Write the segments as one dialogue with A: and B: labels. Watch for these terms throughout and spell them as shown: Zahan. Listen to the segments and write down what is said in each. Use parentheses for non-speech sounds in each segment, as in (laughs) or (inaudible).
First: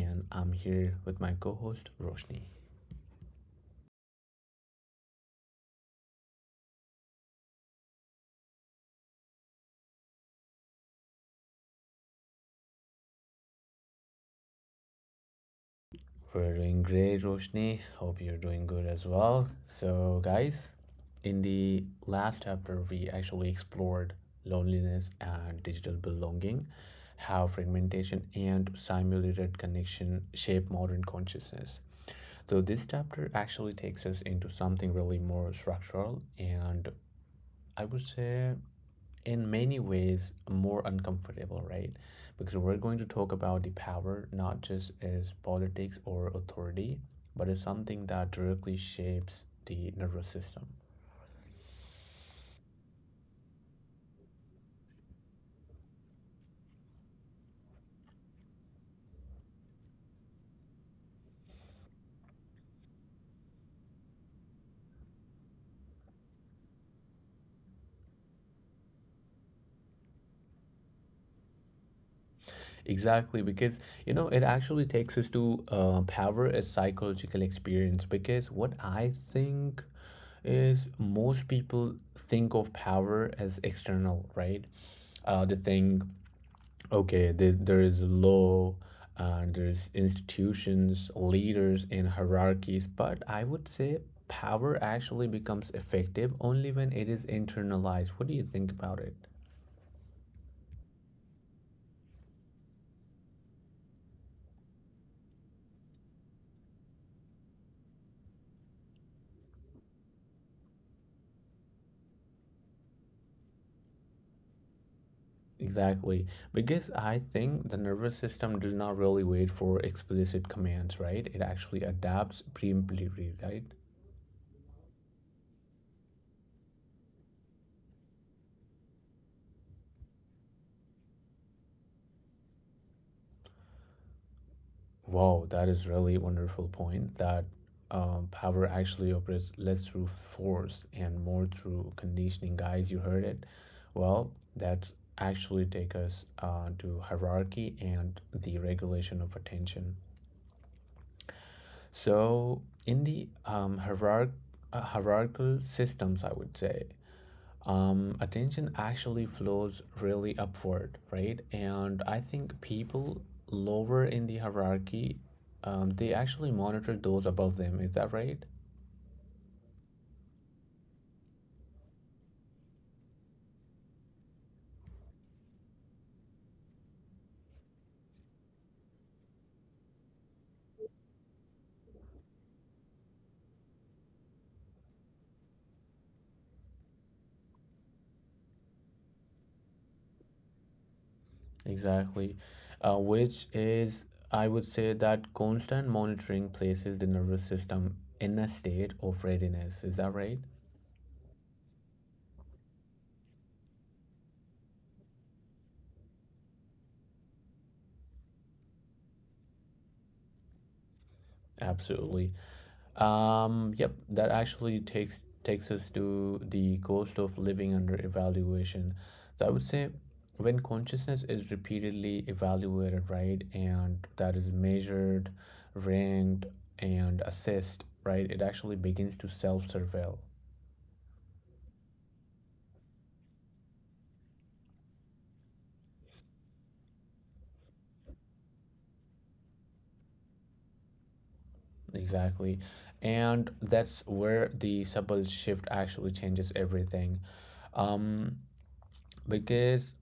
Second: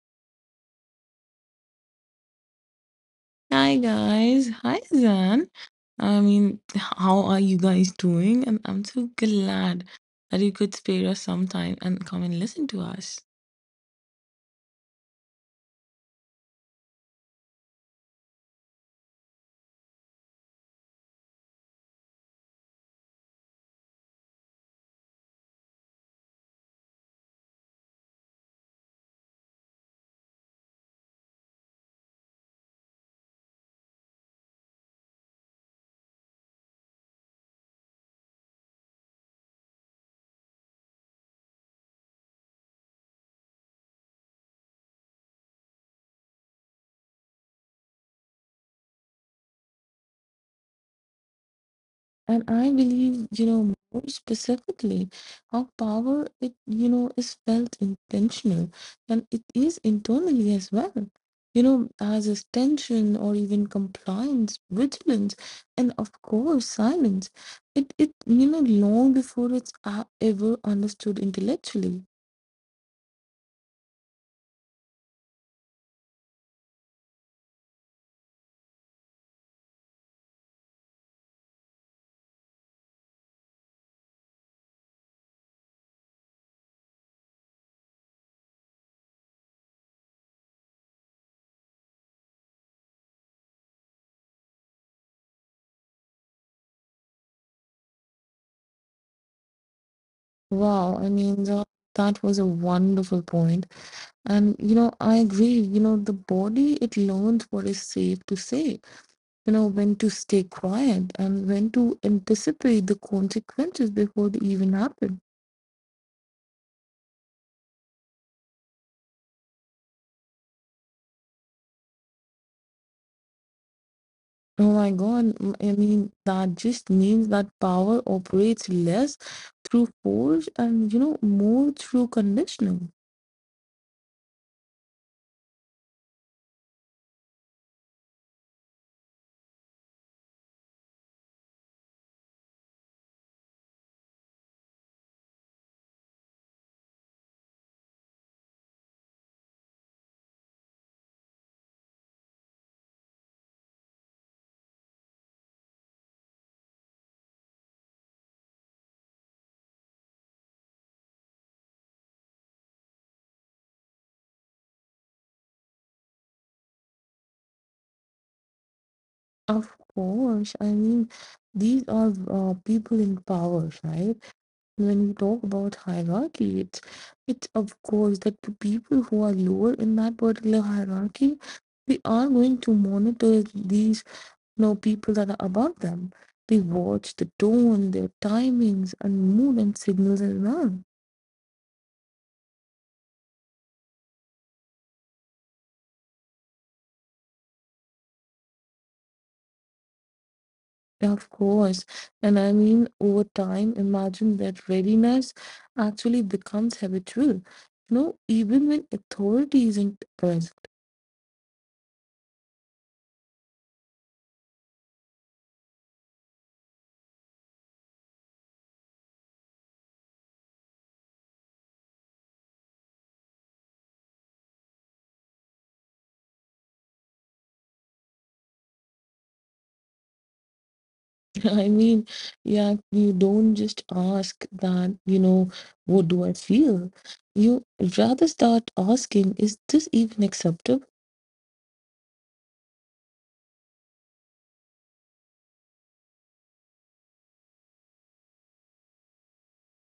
A: and I'm here with my co host Roshni.
B: Hi guys, hi Zan. How are you guys doing? And I'm so glad that you could spare us some time and come and listen to us.
A: We're doing great, Roshni. Hope you're doing good as well. So, guys, in the last chapter, we actually explored loneliness and digital belonging, how fragmentation and simulated connection shape modern consciousness. So, this chapter actually takes us into something really more structural and I would say in many ways more uncomfortable, right? Because we're going to talk about the power not just as politics or authority, but as something that directly shapes the nervous system.
B: And I believe, more specifically, how power is felt intentional and it is internally as well. You know, as is tension or even compliance, vigilance, and of course silence. It long before it's ever understood intellectually.
A: Exactly, because you know, it actually takes us to power as psychological experience. Because what I think is most people think of power as external, right? They think okay, there is law, and there's institutions, leaders, and hierarchies, but I would say power actually becomes effective only when it is internalized. What do you think about it?
B: Wow, that was a wonderful point. And, you know, I agree, you know, the body, it learns what is safe to say, you know, when to stay quiet and when to anticipate the consequences before they even happen.
A: Exactly, because I think the nervous system does not really wait for explicit commands, right? It actually adapts preemptively, right?
B: Oh my God, that just means that power operates less through force and, you know, more through conditioning.
A: Wow, that is really wonderful point that power actually operates less through force and more through conditioning. Guys, you heard it. Well, that's actually take us to hierarchy and the regulation of attention. So in the hierarchical systems, I would say attention actually flows really upward, right? And I think people lower in the hierarchy, they actually monitor those above them. Is that right?
B: Of course, these are people in power, right? When we talk about hierarchy, it's of course that the people who are lower in that particular hierarchy, they are going to monitor these, you know, people that are above them. They watch the tone, their timings, and mood and signals as well.
A: Exactly. Which is, I would say that constant monitoring places the nervous system in a state of readiness. Is that right?
B: Yeah, of course. And over time, imagine that readiness actually becomes habitual. You know, even when authority isn't present.
A: Absolutely. Yep, that actually takes us to the cost of living under evaluation. So I would say when consciousness is repeatedly evaluated, right, and that is measured, ranked, and assessed, right, it actually begins to self-surveil.
B: (laughs) I mean, yeah, you don't just ask that, you know, what do I feel? You rather start asking, is this even acceptable?
A: Exactly. And that's where the subtle shift actually changes everything. Um, because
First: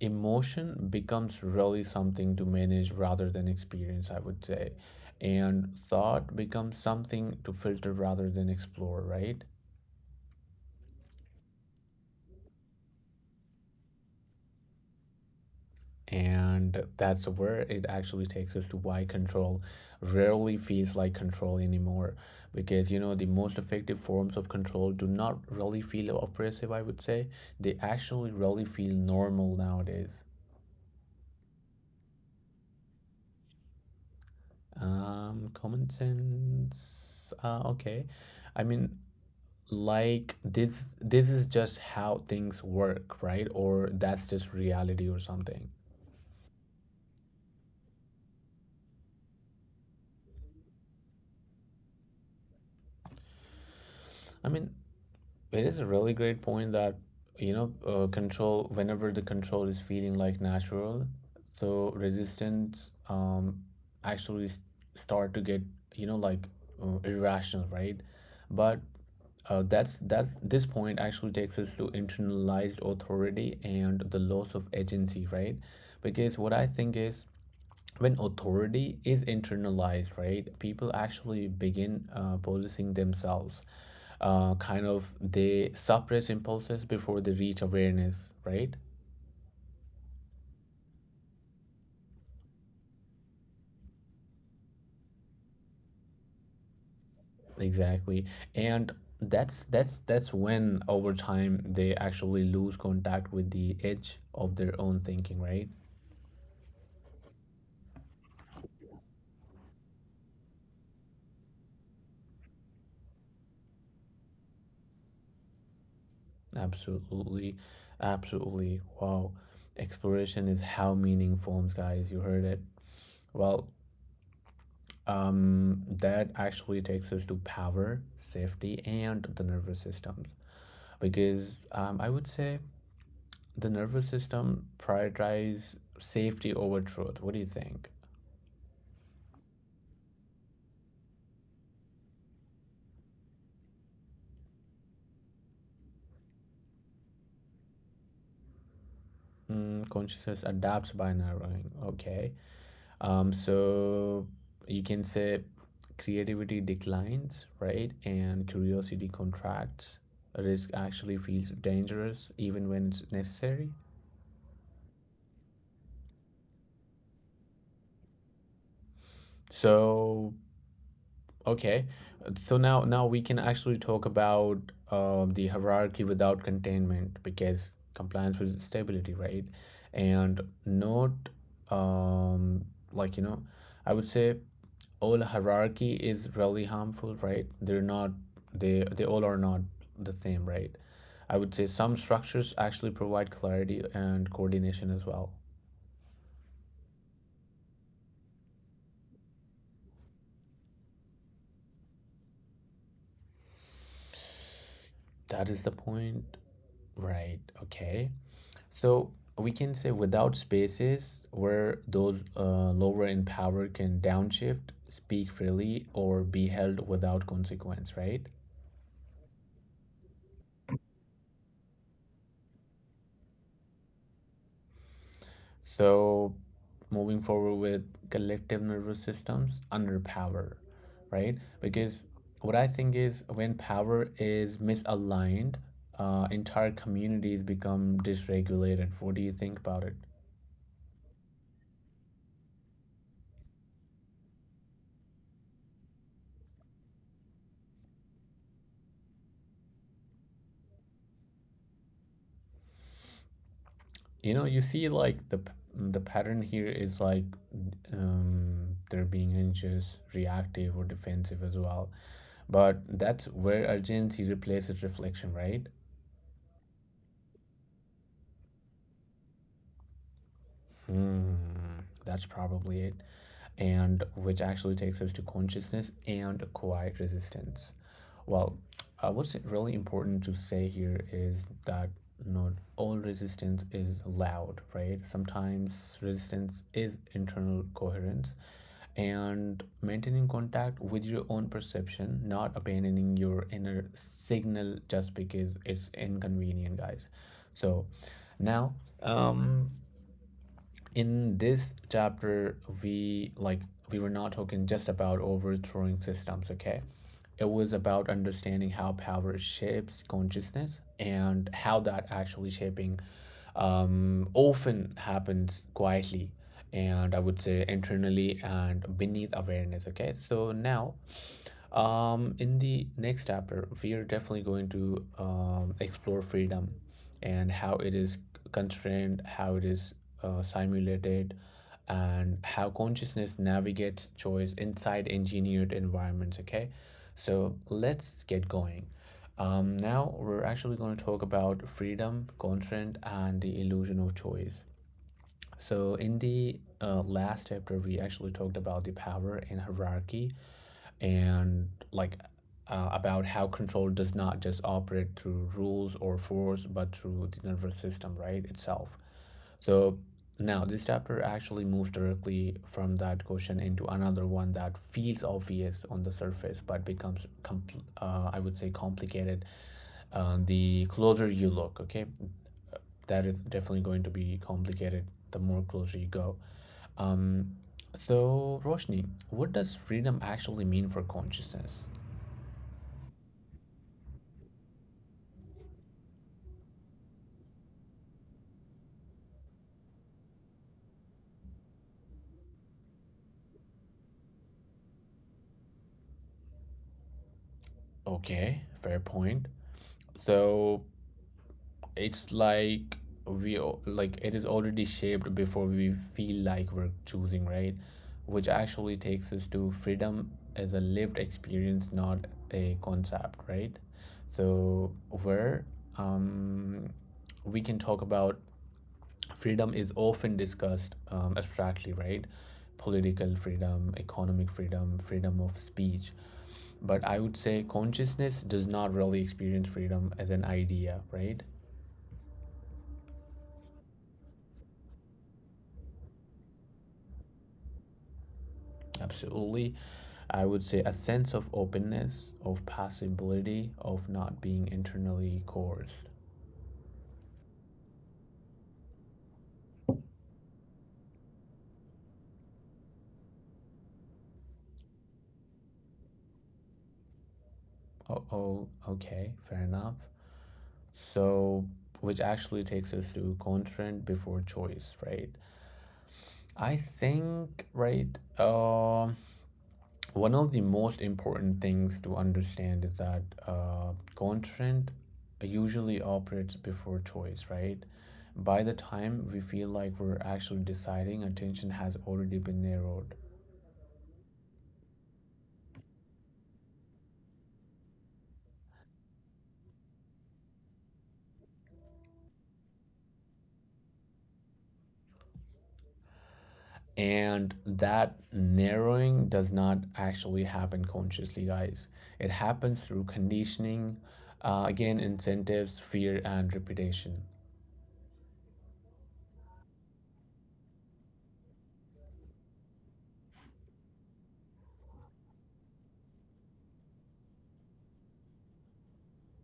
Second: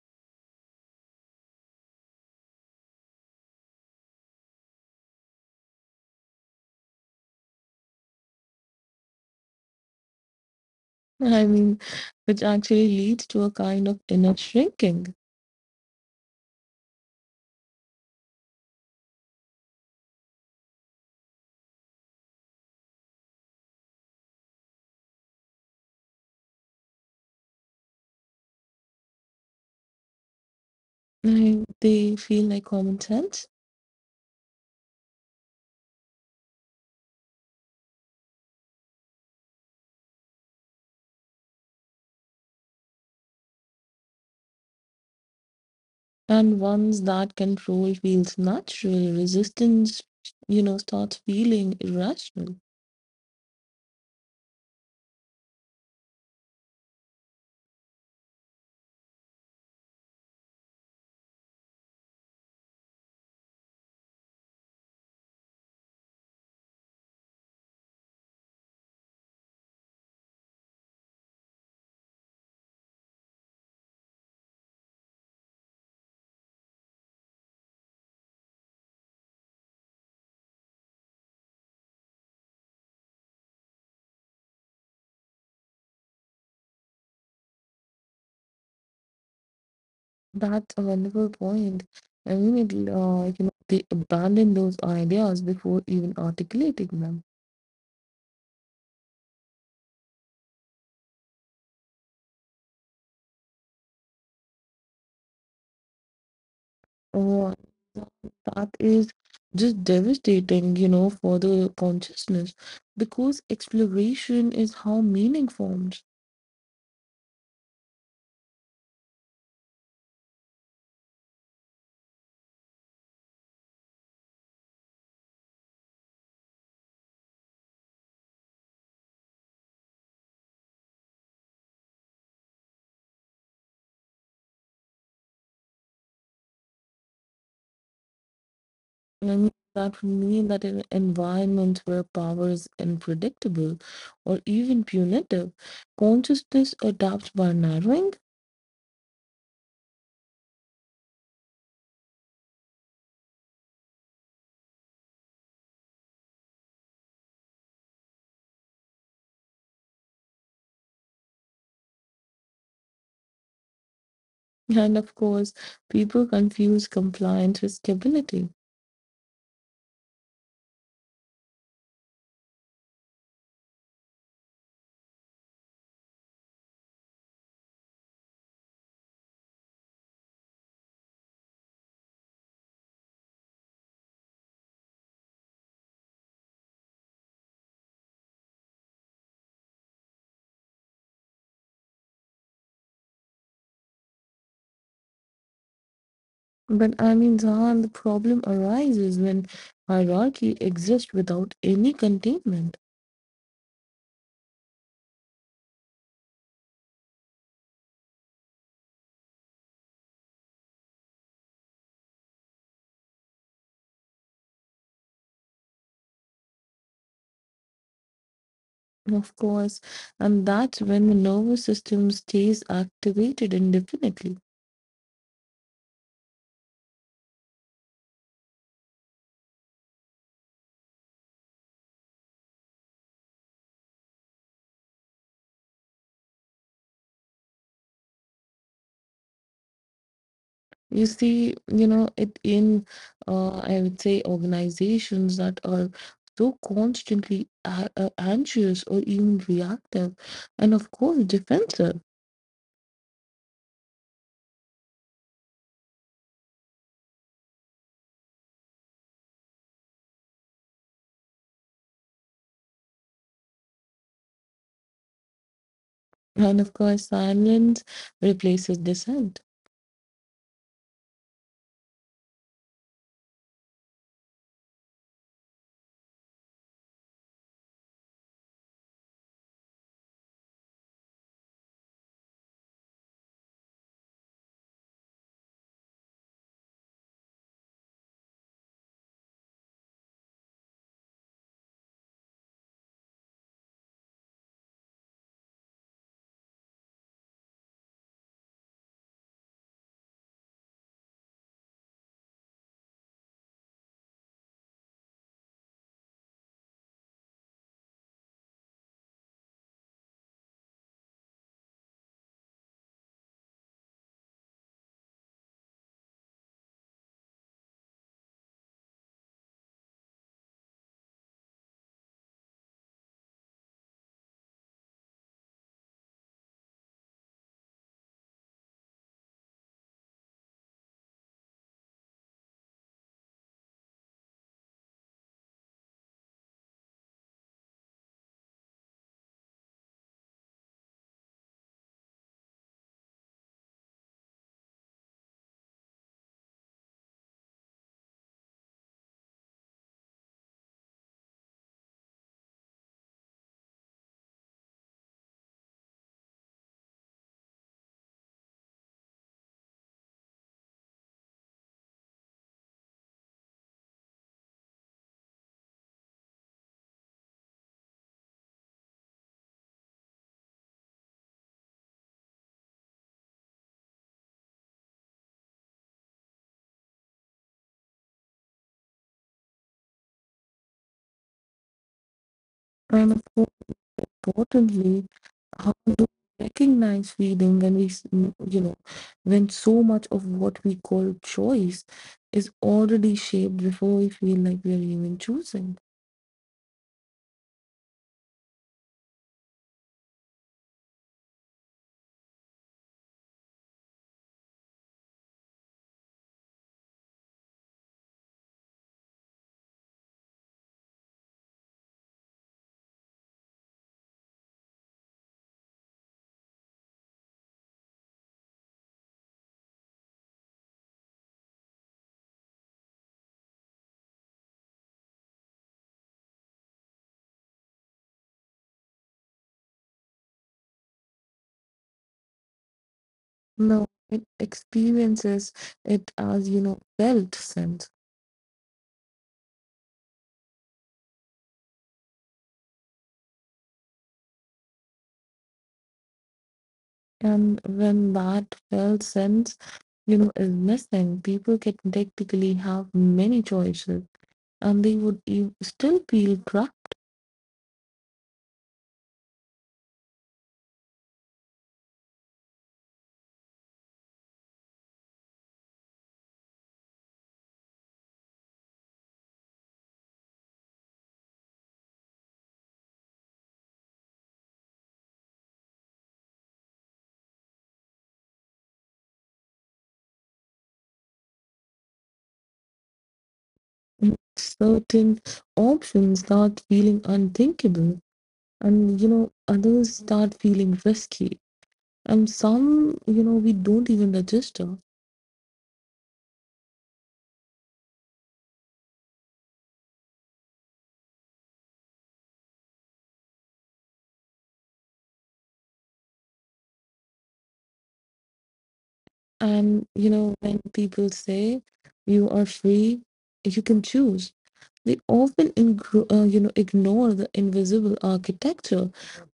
A: emotion becomes really something to manage rather than experience, I would say. And thought becomes something to filter rather than explore, right?
B: (laughs) I mean, which actually leads to a kind of inner shrinking.
A: And that's where it actually takes us to why control rarely feels like control anymore. Because, you know, the most effective forms of control do not really feel oppressive, I would say. They actually really feel normal nowadays.
B: I, they feel like common sense.
A: Common sense. Okay. I mean, like this is just how things work, right? Or that's just reality or something.
B: And once that control feels natural, resistance, you know, starts feeling irrational.
A: I mean, it is a really great point that you know control whenever the control is feeling like natural, so resistance actually s- start to get, you know, like irrational, right? But that's this point actually takes us to internalized authority and the loss of agency, right? Because what I think is when authority is internalized, right, people actually begin policing themselves. Kind of they suppress impulses before they reach awareness, right?
B: That's a wonderful point. They abandon those ideas before even articulating them.
A: Exactly, and that's when over time they actually lose contact with the edge of their own thinking, right?
B: Oh, that is just devastating, you know, for the consciousness because exploration is how meaning forms.
A: Absolutely, absolutely. Wow, exploration is how meaning forms, guys. You heard it. Well, that actually takes us to power, safety, and the nervous systems. Because I would say the nervous system prioritize safety over truth. What do you think?
B: That would mean that in environments where power is unpredictable or even punitive, consciousness adapts by narrowing.
A: Mm, consciousness adapts by narrowing. Okay. So you can say creativity declines, right? And curiosity contracts. Risk actually feels dangerous even when it's necessary.
B: And of course, people confuse compliance with stability.
A: So okay, so now we can actually talk about the hierarchy without containment because compliance with stability, right? And not um, like you know, I would say all hierarchy is really harmful, right? They're not, they all are not the same, right? I would say some structures actually provide clarity and coordination as well.
B: Zahan, the problem arises when hierarchy exists without any containment.
A: That is the point, right? Okay. So we can say without spaces where those lower in power can downshift, speak freely, or be held without consequence, right?
B: Of course, and that's when the nervous system stays activated indefinitely.
A: So moving forward with collective nervous systems under power, right? Because what I think is when power is misaligned, entire communities become dysregulated. What do you think about it?
B: You see, you know, it in I would say organizations that are so constantly anxious or even reactive, and of course defensive,
A: You know, you see, like the pattern here is like they're being anxious reactive or defensive as well, but that's where urgency replaces reflection, right?
B: and of course silence replaces dissent,
A: Hmm, that's probably it. And which actually takes us to consciousness and quiet resistance. Well, what's really important to say here is that not all resistance is loud, right? Sometimes resistance is internal coherence and maintaining contact with your own perception, not abandoning your inner signal just because it's inconvenient, guys. So now, um, in this chapter we like we were not talking just about overthrowing systems, okay? It was about understanding how power shapes consciousness and how that actually shaping often happens quietly, and I would say internally and beneath awareness. Okay, so now, in the next chapter, we are definitely going to explore freedom and how it is constrained, how it is simulated, and how consciousness navigates choice inside engineered environments. Okay, so let's get going. Now we're actually going to talk about freedom, constraint, and the illusion of choice. So, in the last chapter, we actually talked about the power and hierarchy, and like about how control does not just operate through rules or force, but through the nervous system, right, itself. So now this chapter actually moves directly from that question into another one that feels obvious on the surface, but becomes, I would say, complicated the closer you look, okay? That is definitely going to be complicated the more closer you go. Um, so, Roshni, what does freedom actually mean for consciousness?
B: and of course importantly how to recognize feeling when you know, when so much of what we call choice is already shaped before we feel like we are even choosing.
A: Okay, fair point. So, it's like like it is already shaped before we feel like we're choosing, right? Which actually takes us to freedom as a lived experience, not a concept, right? So, where um we can talk about freedom is often discussed abstractly, right? Political freedom, economic freedom, freedom of speech. But I would say consciousness does not really experience freedom as an idea, right?
B: No, it experiences it as, you know, felt sense.
A: Absolutely. I would say a sense of openness, of possibility, of not being internally coerced.
B: And when that felt sense, you know, is missing, people can technically have many choices and they would still feel trapped.
A: Oh, oh okay, fair enough. So, which actually takes us to constraint before choice, right? I think, right? One of the most important things to understand is that content usually operates before choice, right? By the time we feel like we're actually deciding, attention has already been narrowed.
B: In certain options start feeling unthinkable, and you know others start feeling risky, and some, you know, we don't even register.
A: And that narrowing does not actually happen consciously, guys. It happens through conditioning, again, incentives, fear, and repetition.
B: And you know when people say you are free, you can choose, they often ignore the invisible architecture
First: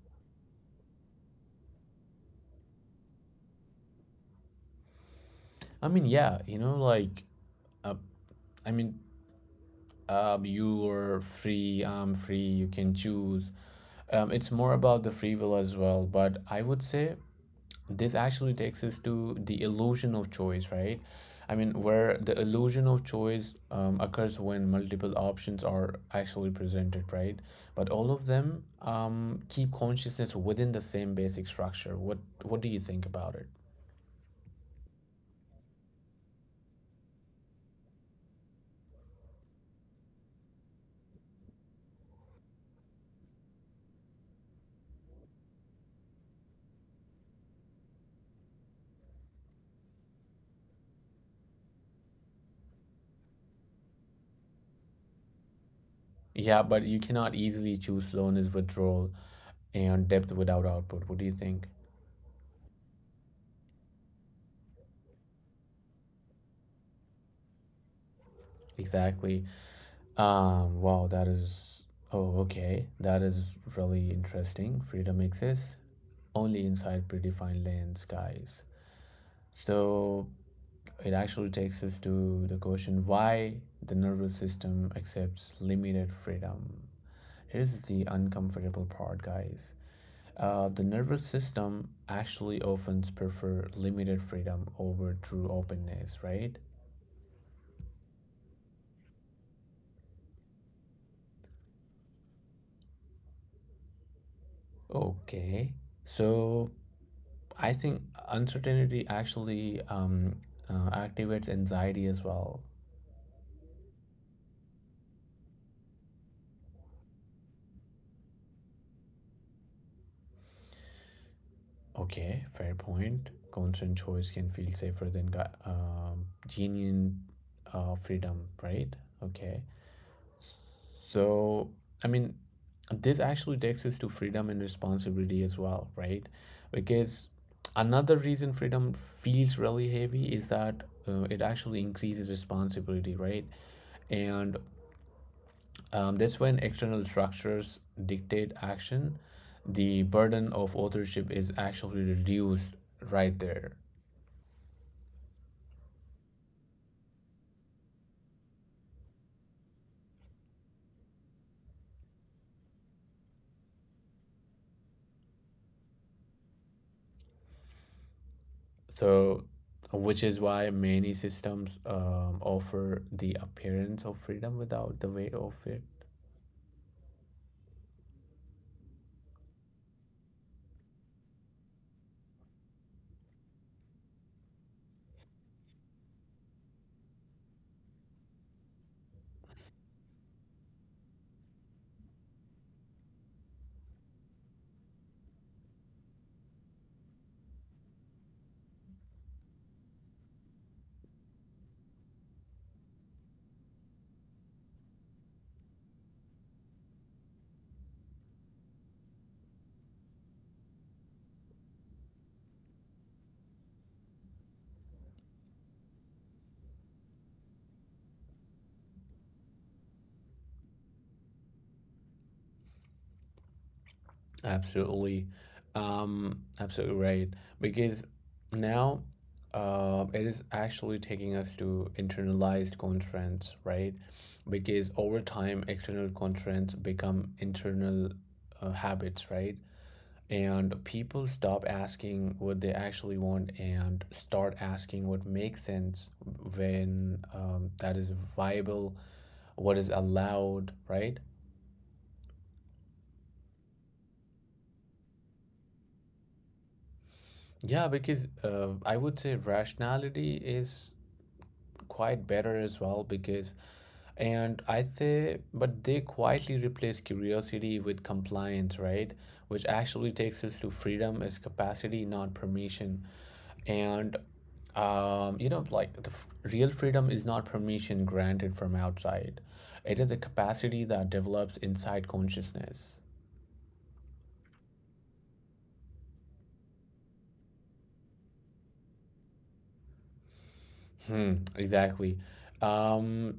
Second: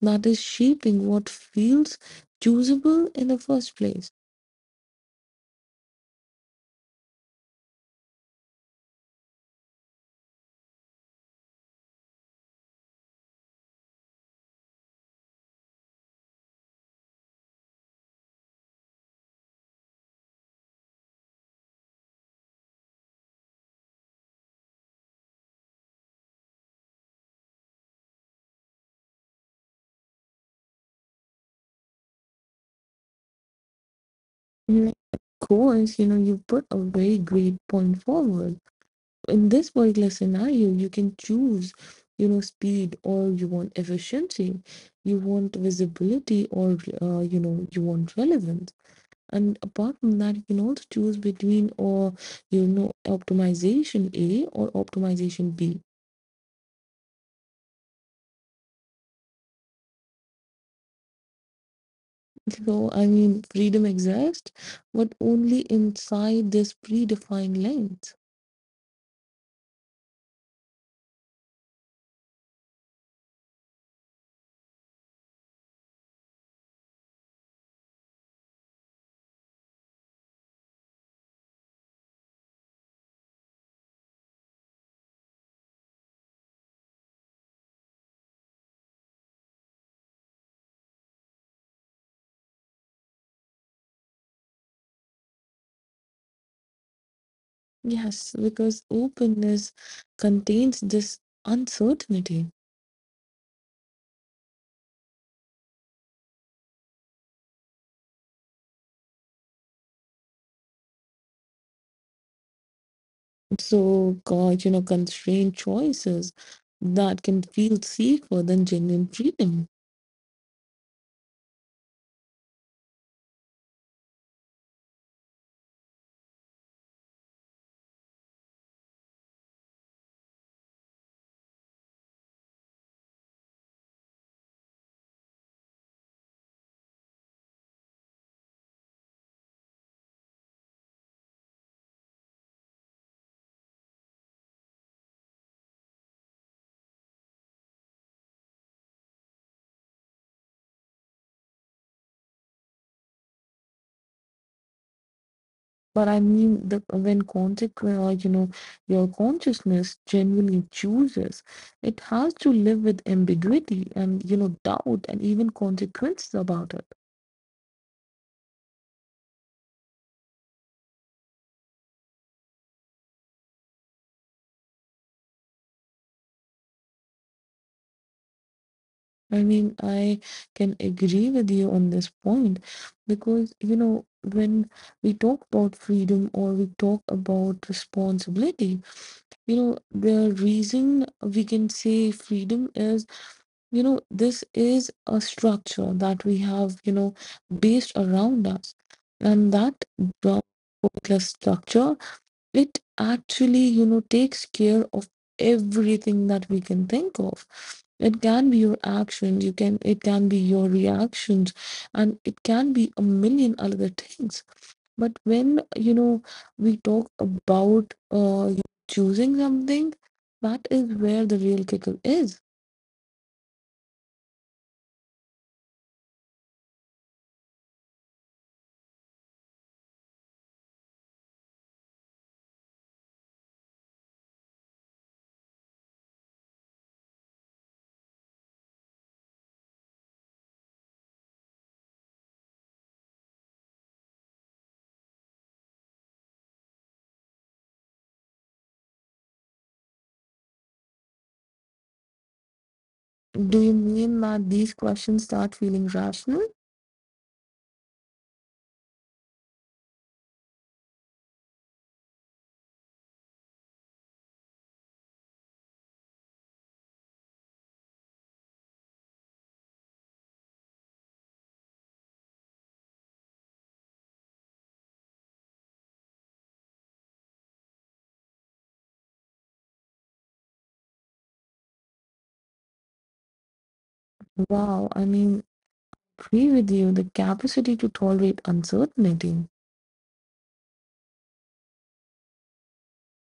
B: that is shaping what feels choosable in the first place.
A: I mean, yeah, you know, like, uh, I mean, you're free, I'm free, you can choose. It's more about the free will as well. But I would say this actually takes us to the illusion of choice, right? I mean, where the illusion of choice occurs when multiple options are actually presented, right? But all of them keep consciousness within the same basic structure. What do you think about it?
B: Mm, of course, you know, you put a very great point forward. In this particular scenario, you can choose, you know, speed or you want efficiency, you want visibility or, you know, you want relevance. And apart from that, you can also choose between or, you know, optimization A or optimization B.
A: Yeah, but you cannot easily choose slowness, withdrawal, and depth without output. What do you think?
B: So, freedom exists, but only inside this predefined length.
A: Exactly. Wow, that is. Oh, okay. That is really interesting. Freedom exists only inside predefined lanes, guys. So it actually takes us to the question why the nervous system accepts limited freedom. Here's the uncomfortable part, guys. The nervous system actually often prefer limited freedom over true openness, right?
B: Yes, because openness contains this uncertainty.
A: Okay. So I think uncertainty actually activates anxiety as well.
B: So, God, you know, constrained choices that can feel safer than genuine freedom.
A: Okay, fair point. Constant choice can feel safer than genuine freedom, right? Okay. So, I mean, this actually takes us to freedom and responsibility as well, right? Because another reason freedom feels really heavy is that it actually increases responsibility, right? And that's when external structures dictate action. The burden of authorship is actually reduced right there.
B: But I mean, the, When you know, your consciousness genuinely chooses, it has to live with ambiguity and, you know, doubt and even consequences about it.
A: So, which is why many systems offer the appearance of freedom without the way of it.
B: I can agree with you on this point because, you know, when we talk about freedom or we talk about responsibility, you know the reason we can say freedom is, you know, this is a structure that we have, you know, based around us, and that brown particular structure, it actually, you know, takes care of everything that we can think of. It can be your actions, you can, it can be your reactions, and it can be a million other things. But when, you know, we talk about you choosing something, that is where the real kicker is.
A: Absolutely. Absolutely right. Because now it is actually taking us to internalized constraints, right? Because over time, external constraints become internal habits, right? And people stop asking what they actually want and start asking what makes sense when that is viable, what is allowed, right?
B: Do you mean that these questions start feeling rational?
A: Yeah, because I would say rationality is quite better as well because and I say but they quietly replace curiosity with compliance, right? Which actually takes us to freedom is capacity not permission. And you know like real freedom is not permission granted from outside, it is a capacity that develops inside consciousness.
B: Wow, agree with you, the capacity to tolerate uncertainty.
A: Hmm exactly. um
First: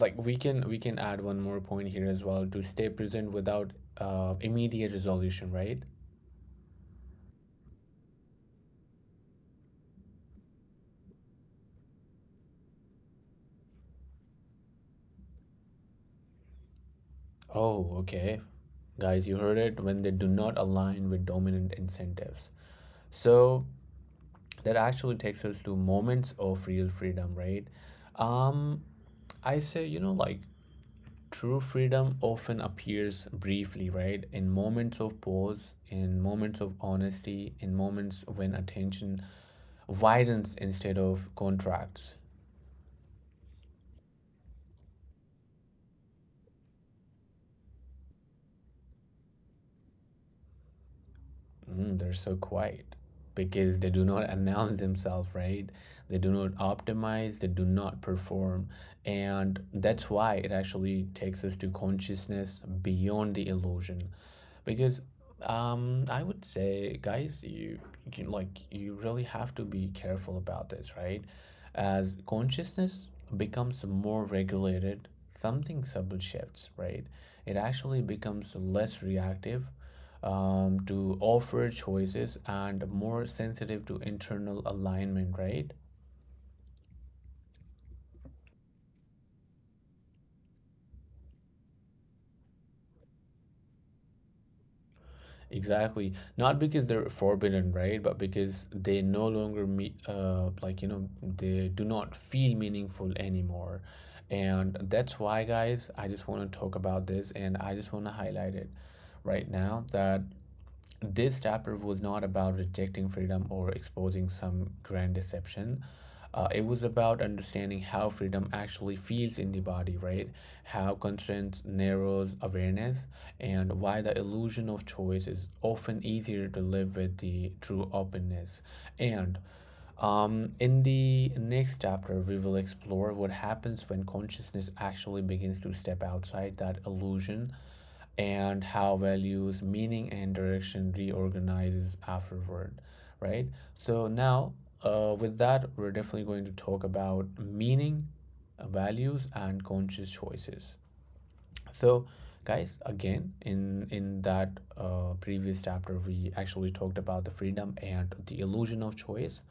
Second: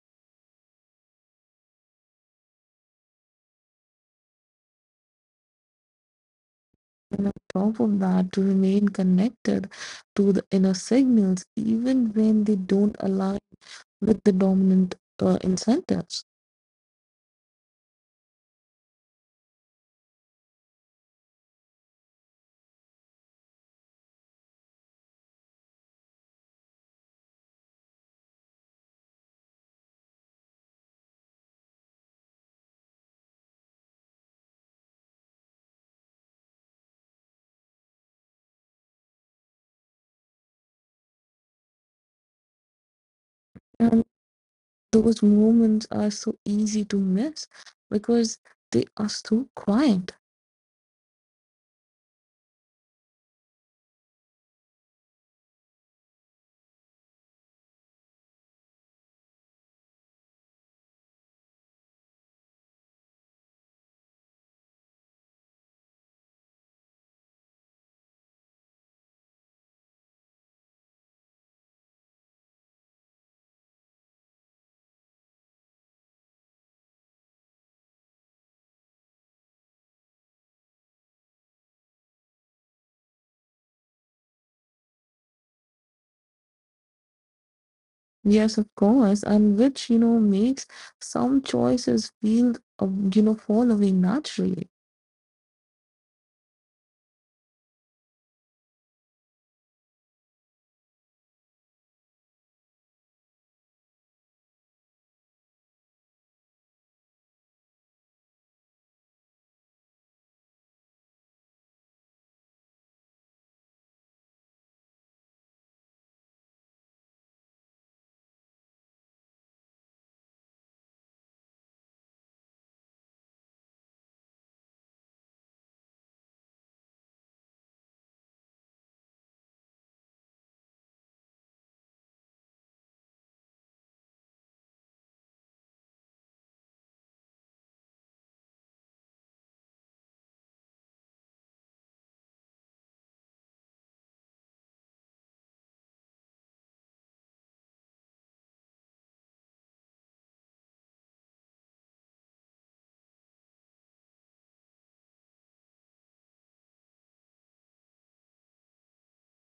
A: like we can add one more point here as well, to stay present without immediate resolution, right?
B: And on top of that, to remain connected to the inner signals, even when they don't align with the dominant incentives.
A: Oh, okay. Guys, you heard it when they do not align with dominant incentives. So that actually takes us to moments of real freedom, right? Um, I say, you know, like true freedom often appears briefly, right? In moments of pause, in moments of honesty, in moments when attention widens instead of contracts.
B: Those moments are so easy to miss because they are so quiet.
A: Mm, they're so quiet because they do not (laughs) announce themselves, right? They do not optimize, they do not perform. And that's why it actually takes us to consciousness beyond the illusion. Because I would say, guys, you really have to be careful about this, right? As consciousness becomes more regulated, something subtle shifts, right? It actually becomes less reactive to offer choices and more sensitive to internal alignment, right?
B: Yes, of course, and which you know makes some choices feel you know, fall away naturally.
A: Exactly. Not because they're forbidden, right? But because they no longer meet, they do not feel meaningful anymore. And that's why, guys, I just want to talk about this and I just want to highlight it right now that this chapter was not about rejecting freedom or exposing some grand deception. It was about understanding how freedom actually feels in the body, right? How constraint narrows awareness, and why the illusion of choice is often easier to live with the true openness. And in the next chapter, we will explore what happens when consciousness actually begins to step outside that illusion and how values, meaning, and direction reorganizes afterward, right? So now, with that, we're definitely going to talk about meaning, values, and conscious choices. So guys, again, in that previous chapter we actually talked about the freedom and the illusion of choice,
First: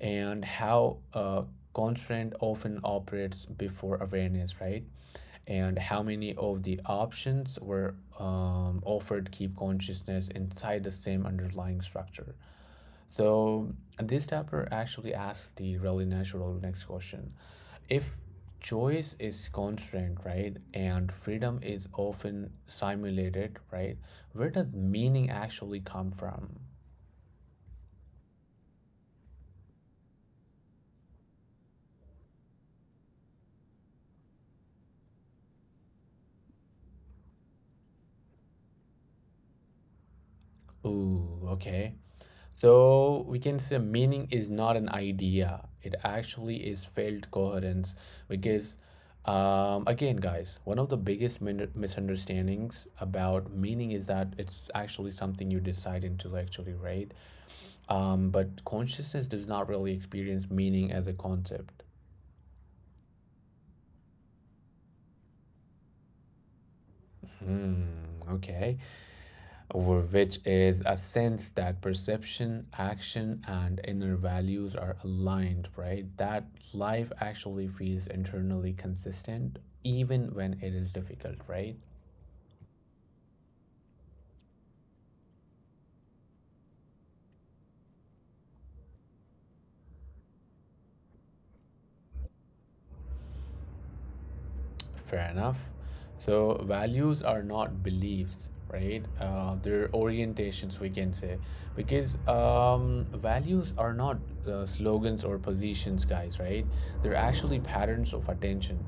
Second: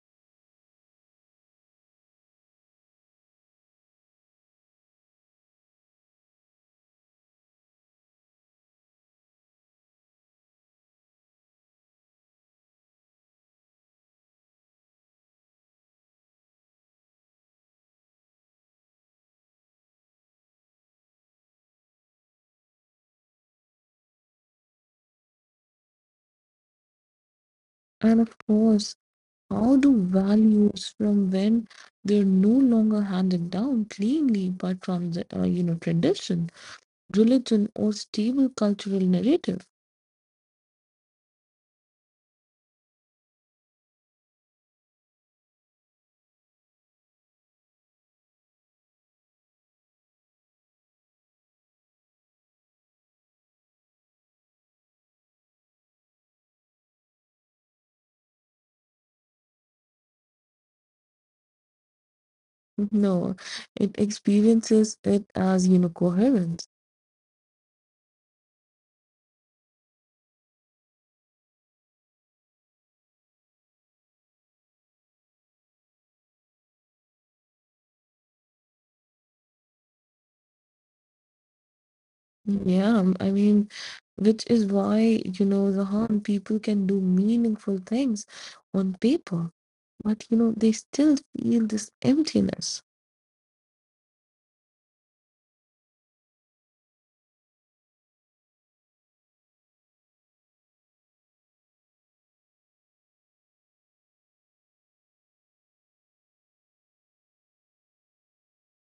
A: and how constraint often operates before awareness, right? And how many of the options were offered keep consciousness inside the same underlying structure. So this chapter actually asks the really natural next question. If choice is constrained, right, and freedom is often simulated, right, where does meaning actually come from?
B: And of course, how do values from when they're no longer handed down cleanly, but from the you know, tradition, religion, or stable cultural narrative?
A: Ooh, okay. So we can say meaning is not an idea. It actually is felt coherence. Because again, guys, one of the biggest misunderstandings about meaning is that it's actually something you decide intellectually, right? But consciousness does not really experience meaning as a concept.
B: No, it experiences it as, you know, coherence.
A: Hmm, okay. Over which is a sense that perception, action, and inner values are aligned, right? That life actually feels internally consistent, even when it is difficult, right?
B: Yeah, which is why, you know, Zahan, people can do meaningful things on paper, but you know, they still feel this emptiness
A: Fair enough. So values are not beliefs, right? They're orientations, we can say, because values are not slogans or positions, guys, right? They're actually patterns of attention.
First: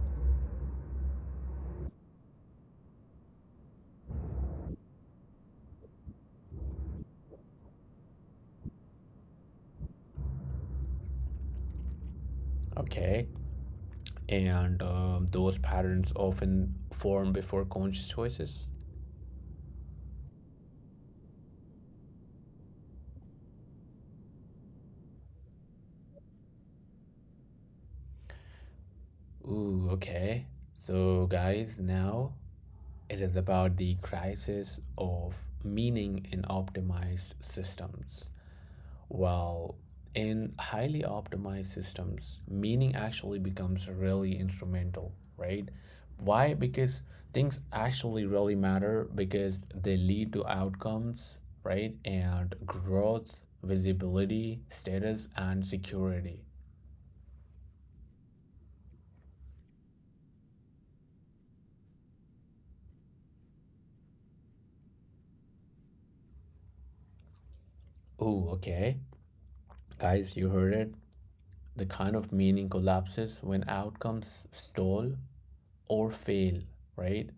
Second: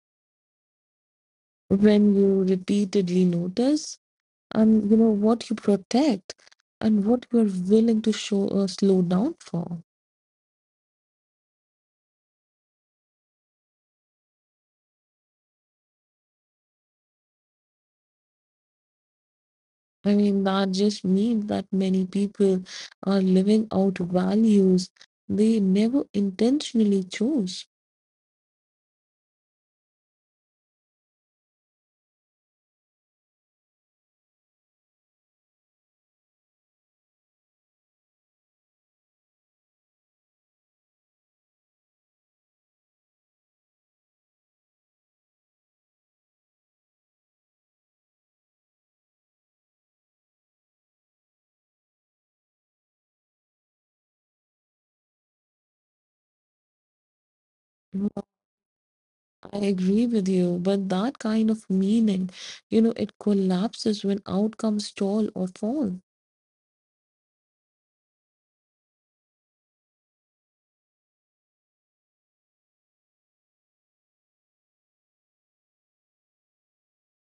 B: when you repeatedly notice and you know what you protect and what you're willing to show or slow down for.
A: Okay. And those patterns often form before conscious choices.
B: That just means that many people are living out values they never intentionally chose.
A: Ooh, okay. So, guys, now it is about the crisis of meaning in optimized systems. Well, in highly optimized systems, meaning actually becomes really instrumental, right? Why? Because things actually really matter because they lead to outcomes, right? And growth, visibility, status, and security.
B: I agree with you, but that kind of meaning, you know, it collapses when outcomes stall or fall.
A: Ooh, okay. Guys, you heard it. The kind of meaning collapses when outcomes stall or fail, right?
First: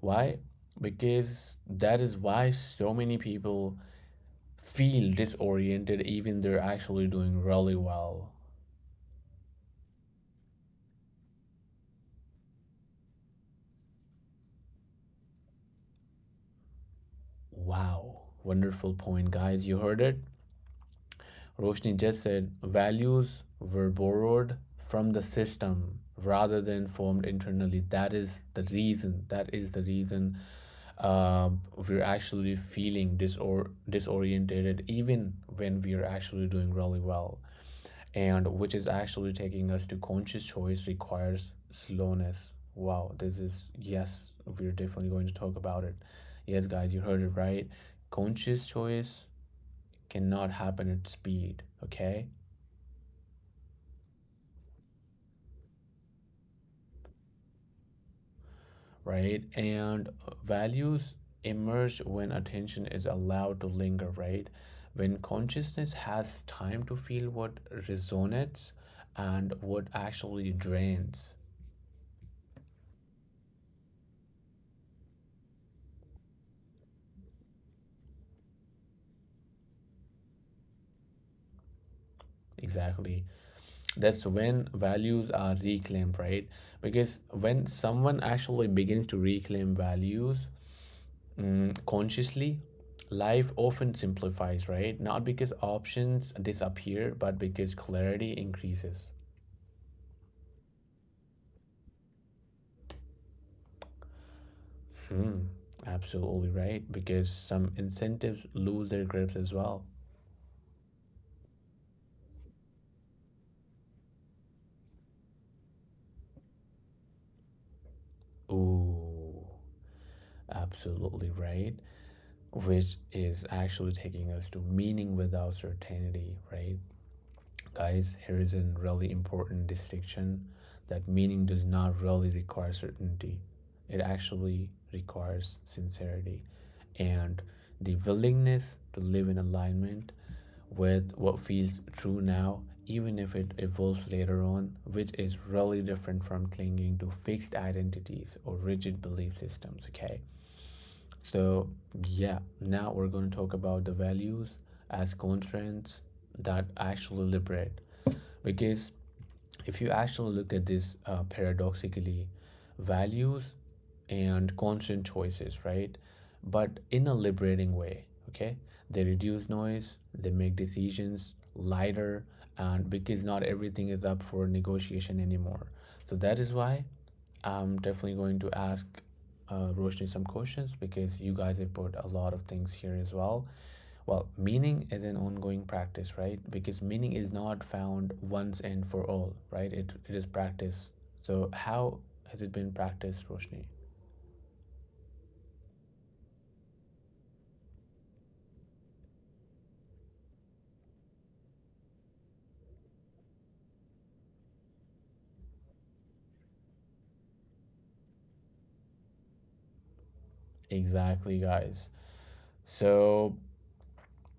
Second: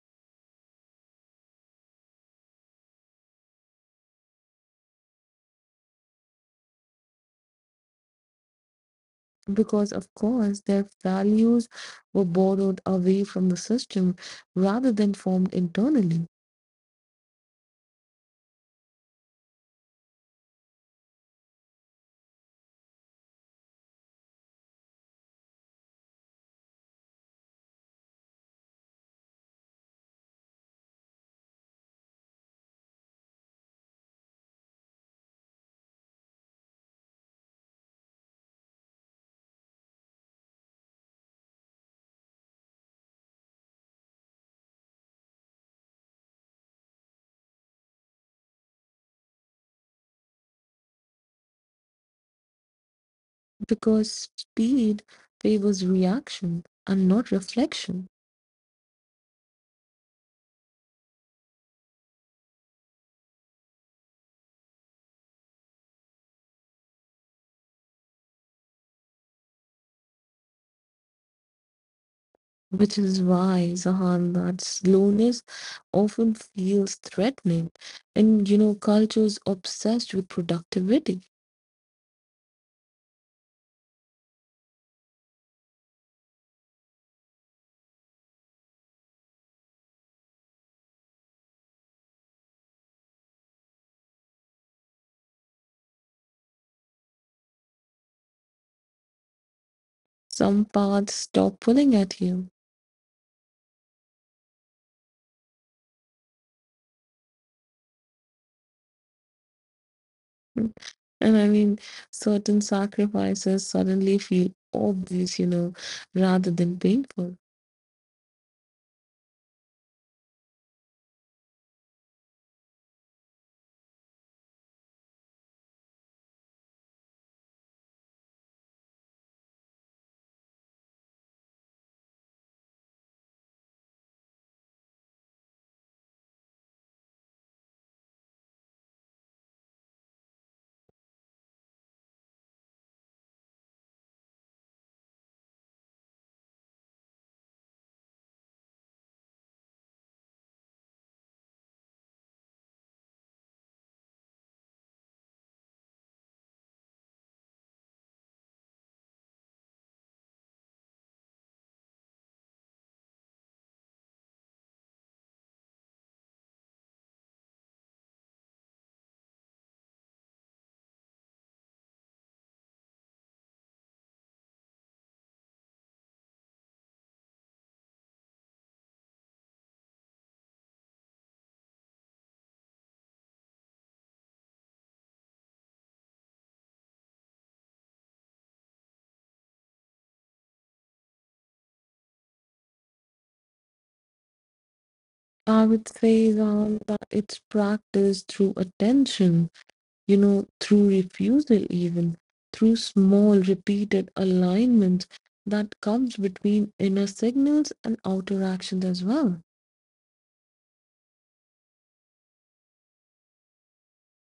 A: Why? Because that is why so many people feel disoriented, even they're actually doing really well.
B: Because, of course, their values were borrowed away from the system rather than formed internally.
A: Wow, wonderful point, guys. You heard it. Roshni just said values were borrowed from the system rather than formed internally. That is the reason. That is the reason uh, we're actually feeling disoriented, even when we are actually doing really well. And which is actually taking us to conscious choice requires slowness. Wow, this is, yes, we're definitely going to talk about it. Yes, guys, you heard it right. Conscious choice cannot happen at speed, okay?
B: Because speed favors reaction and not reflection,
A: Right? And values emerge when attention is allowed to linger, right? When consciousness has time to feel what resonates and what actually drains.
B: which is why, Zahan, that slowness often feels threatening. And, you know, cultures obsessed with productivity.
A: Exactly. That's when values are reclaimed, right? Because when someone actually begins to reclaim values, mm, consciously, life often simplifies, right? Not because options disappear, but because clarity increases.
B: Some paths stop pulling at you.
A: Hmm, absolutely right, because some incentives lose their grips as well.
B: And I mean, Certain sacrifices suddenly feel obvious, you know, rather than painful.
A: Ooh, absolutely right, which is actually taking us to meaning without certainty, right? Guys, here is a really important distinction, that meaning does not really require certainty. It actually requires sincerity and the willingness to live in alignment with what feels true now, even if it evolves later on, which is really different from clinging to fixed identities or rigid belief systems, okay? So, yeah, now we're going to talk about the values as constraints that actually liberate. Because if you actually look at this, paradoxically, values and constant choices, right? But in a liberating way, okay? They reduce noise, they make decisions lighter, and because not everything is up for negotiation anymore. So that is why I'm definitely going to ask Roshni some questions, because you guys have put a lot of things here as well. Well, meaning is an ongoing practice, right? Because meaning is not found once and for all, right? It is practice. So, how has it been practiced, Roshni?
B: I would say Ram, that it's practiced through attention, you know, through refusal, even through small, repeated alignment that comes between inner signals and outer actions as well.
A: Exactly, guys. So,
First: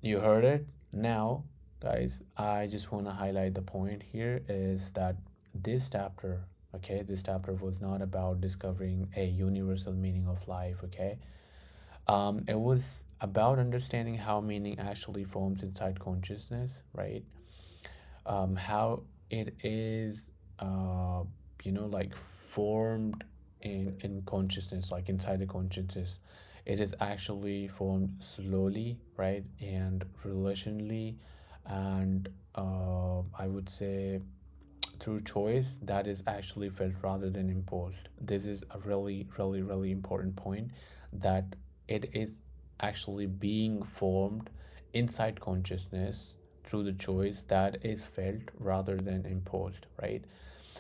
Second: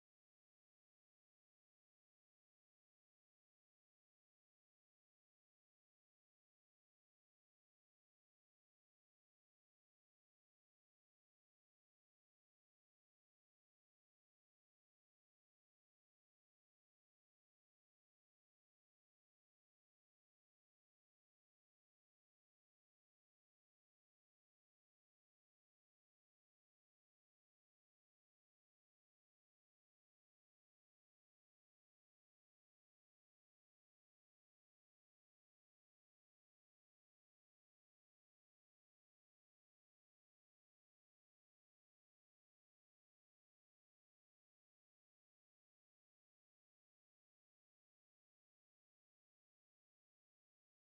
A: you heard it. Now, guys, I just want to highlight the point here is that this chapter, okay, this chapter was not about discovering a universal meaning of life, okay? It was about understanding how meaning actually forms inside consciousness, right? How it is, uh, formed in consciousness, like inside the consciousness. It is actually formed slowly, right, and relationally, and I would say through choice that is actually felt rather than imposed. This is a really, really, really important point, that it is actually being formed inside consciousness through the choice that is felt rather than imposed, right?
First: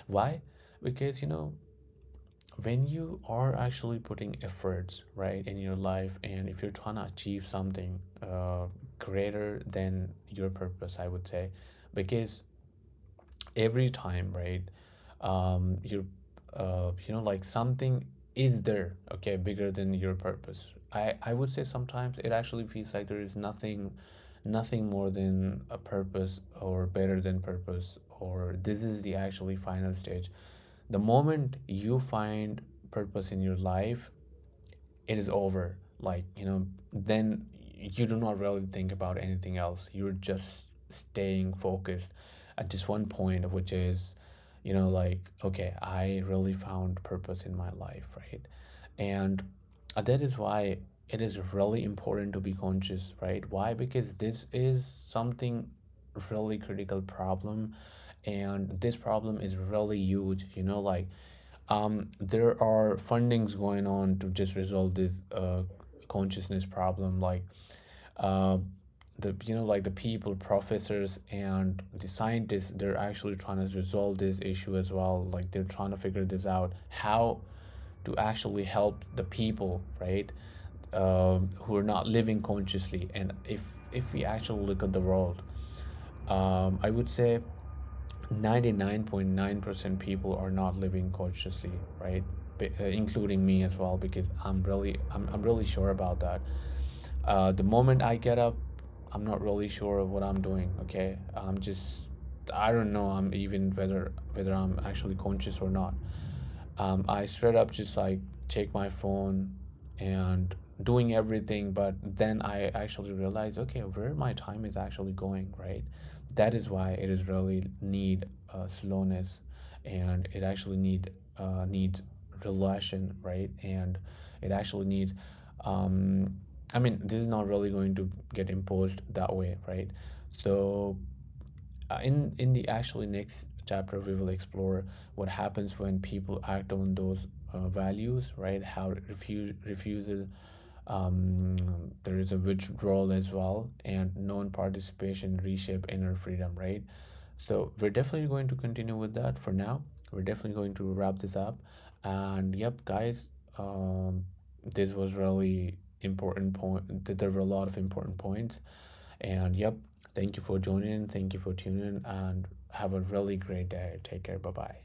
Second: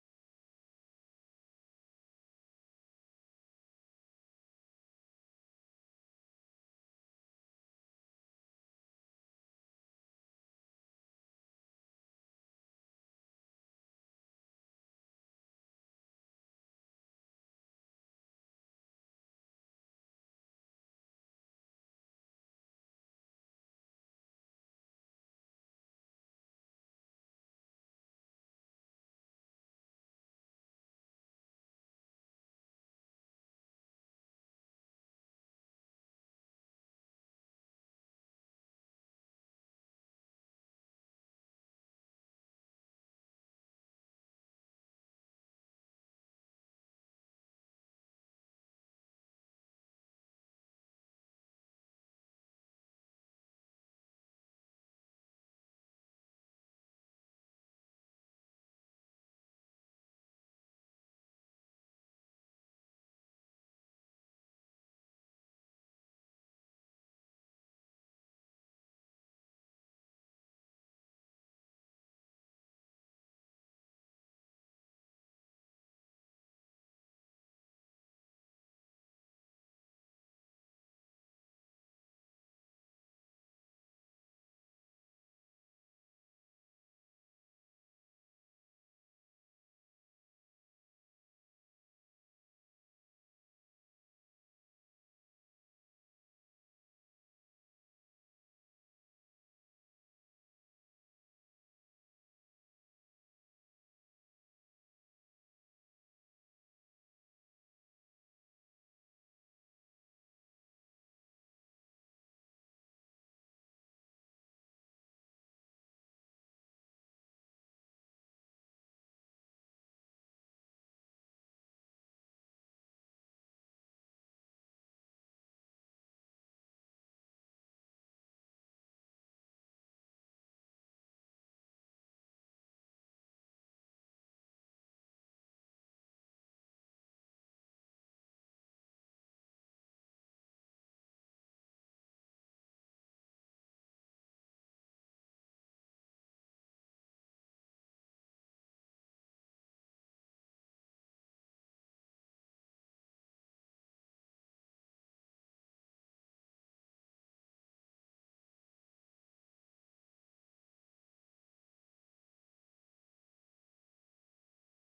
A: Why? Because, you know, when you are actually putting efforts, right, in your life, and if you're trying to achieve something greater than your purpose, I would say, because every time, right? You're, you know, like something is there, okay, bigger than your purpose. I would say sometimes it actually feels like there is nothing, nothing more than a purpose or better than purpose, or this is the actually final stage. The moment you find purpose in your life, it is over, like, you know. Then you do not really think about anything else, you're just staying focused at just one point, which is, you know, like, okay, I really found purpose in my life, right? And that is why it is really important to be conscious, right? Why? Because this is something really critical problem, and this problem is really huge, you know, like, there are fundings going on to just resolve this consciousness problem, like, uh, the, you know, like, the people, professors, and the scientists, they're actually trying to resolve this issue as well, like, they're trying to figure this out, how to actually help the people, right? Who are not living consciously, and if we actually look at the world, I would say 99.9% people are not living consciously, right? Including me as well, because I'm really sure about that. The moment I get up, I'm not really sure of what I'm doing, okay? I'm just, I don't know, I'm even whether I'm actually conscious or not. I straight up just like take my phone and doing everything. But then I actually realized, okay, where my time is actually going, right? That is why it is really need slowness, and it actually needs relation, right? And it actually needs. Um, I mean, this is not really going to get imposed that way, right? So in the actually next chapter, we will explore what happens when people act on those values, right? How refuse refusal, um, there is a withdrawal as well, and non-participation reshape inner freedom, right? So we're definitely going to continue with that. For now, we're definitely going to wrap this up, and yep, guys, um, this was really important point. There were a lot of important points, and yep, thank you for joining. Thank you for tuning in, and have a really great day. Take care. Bye bye.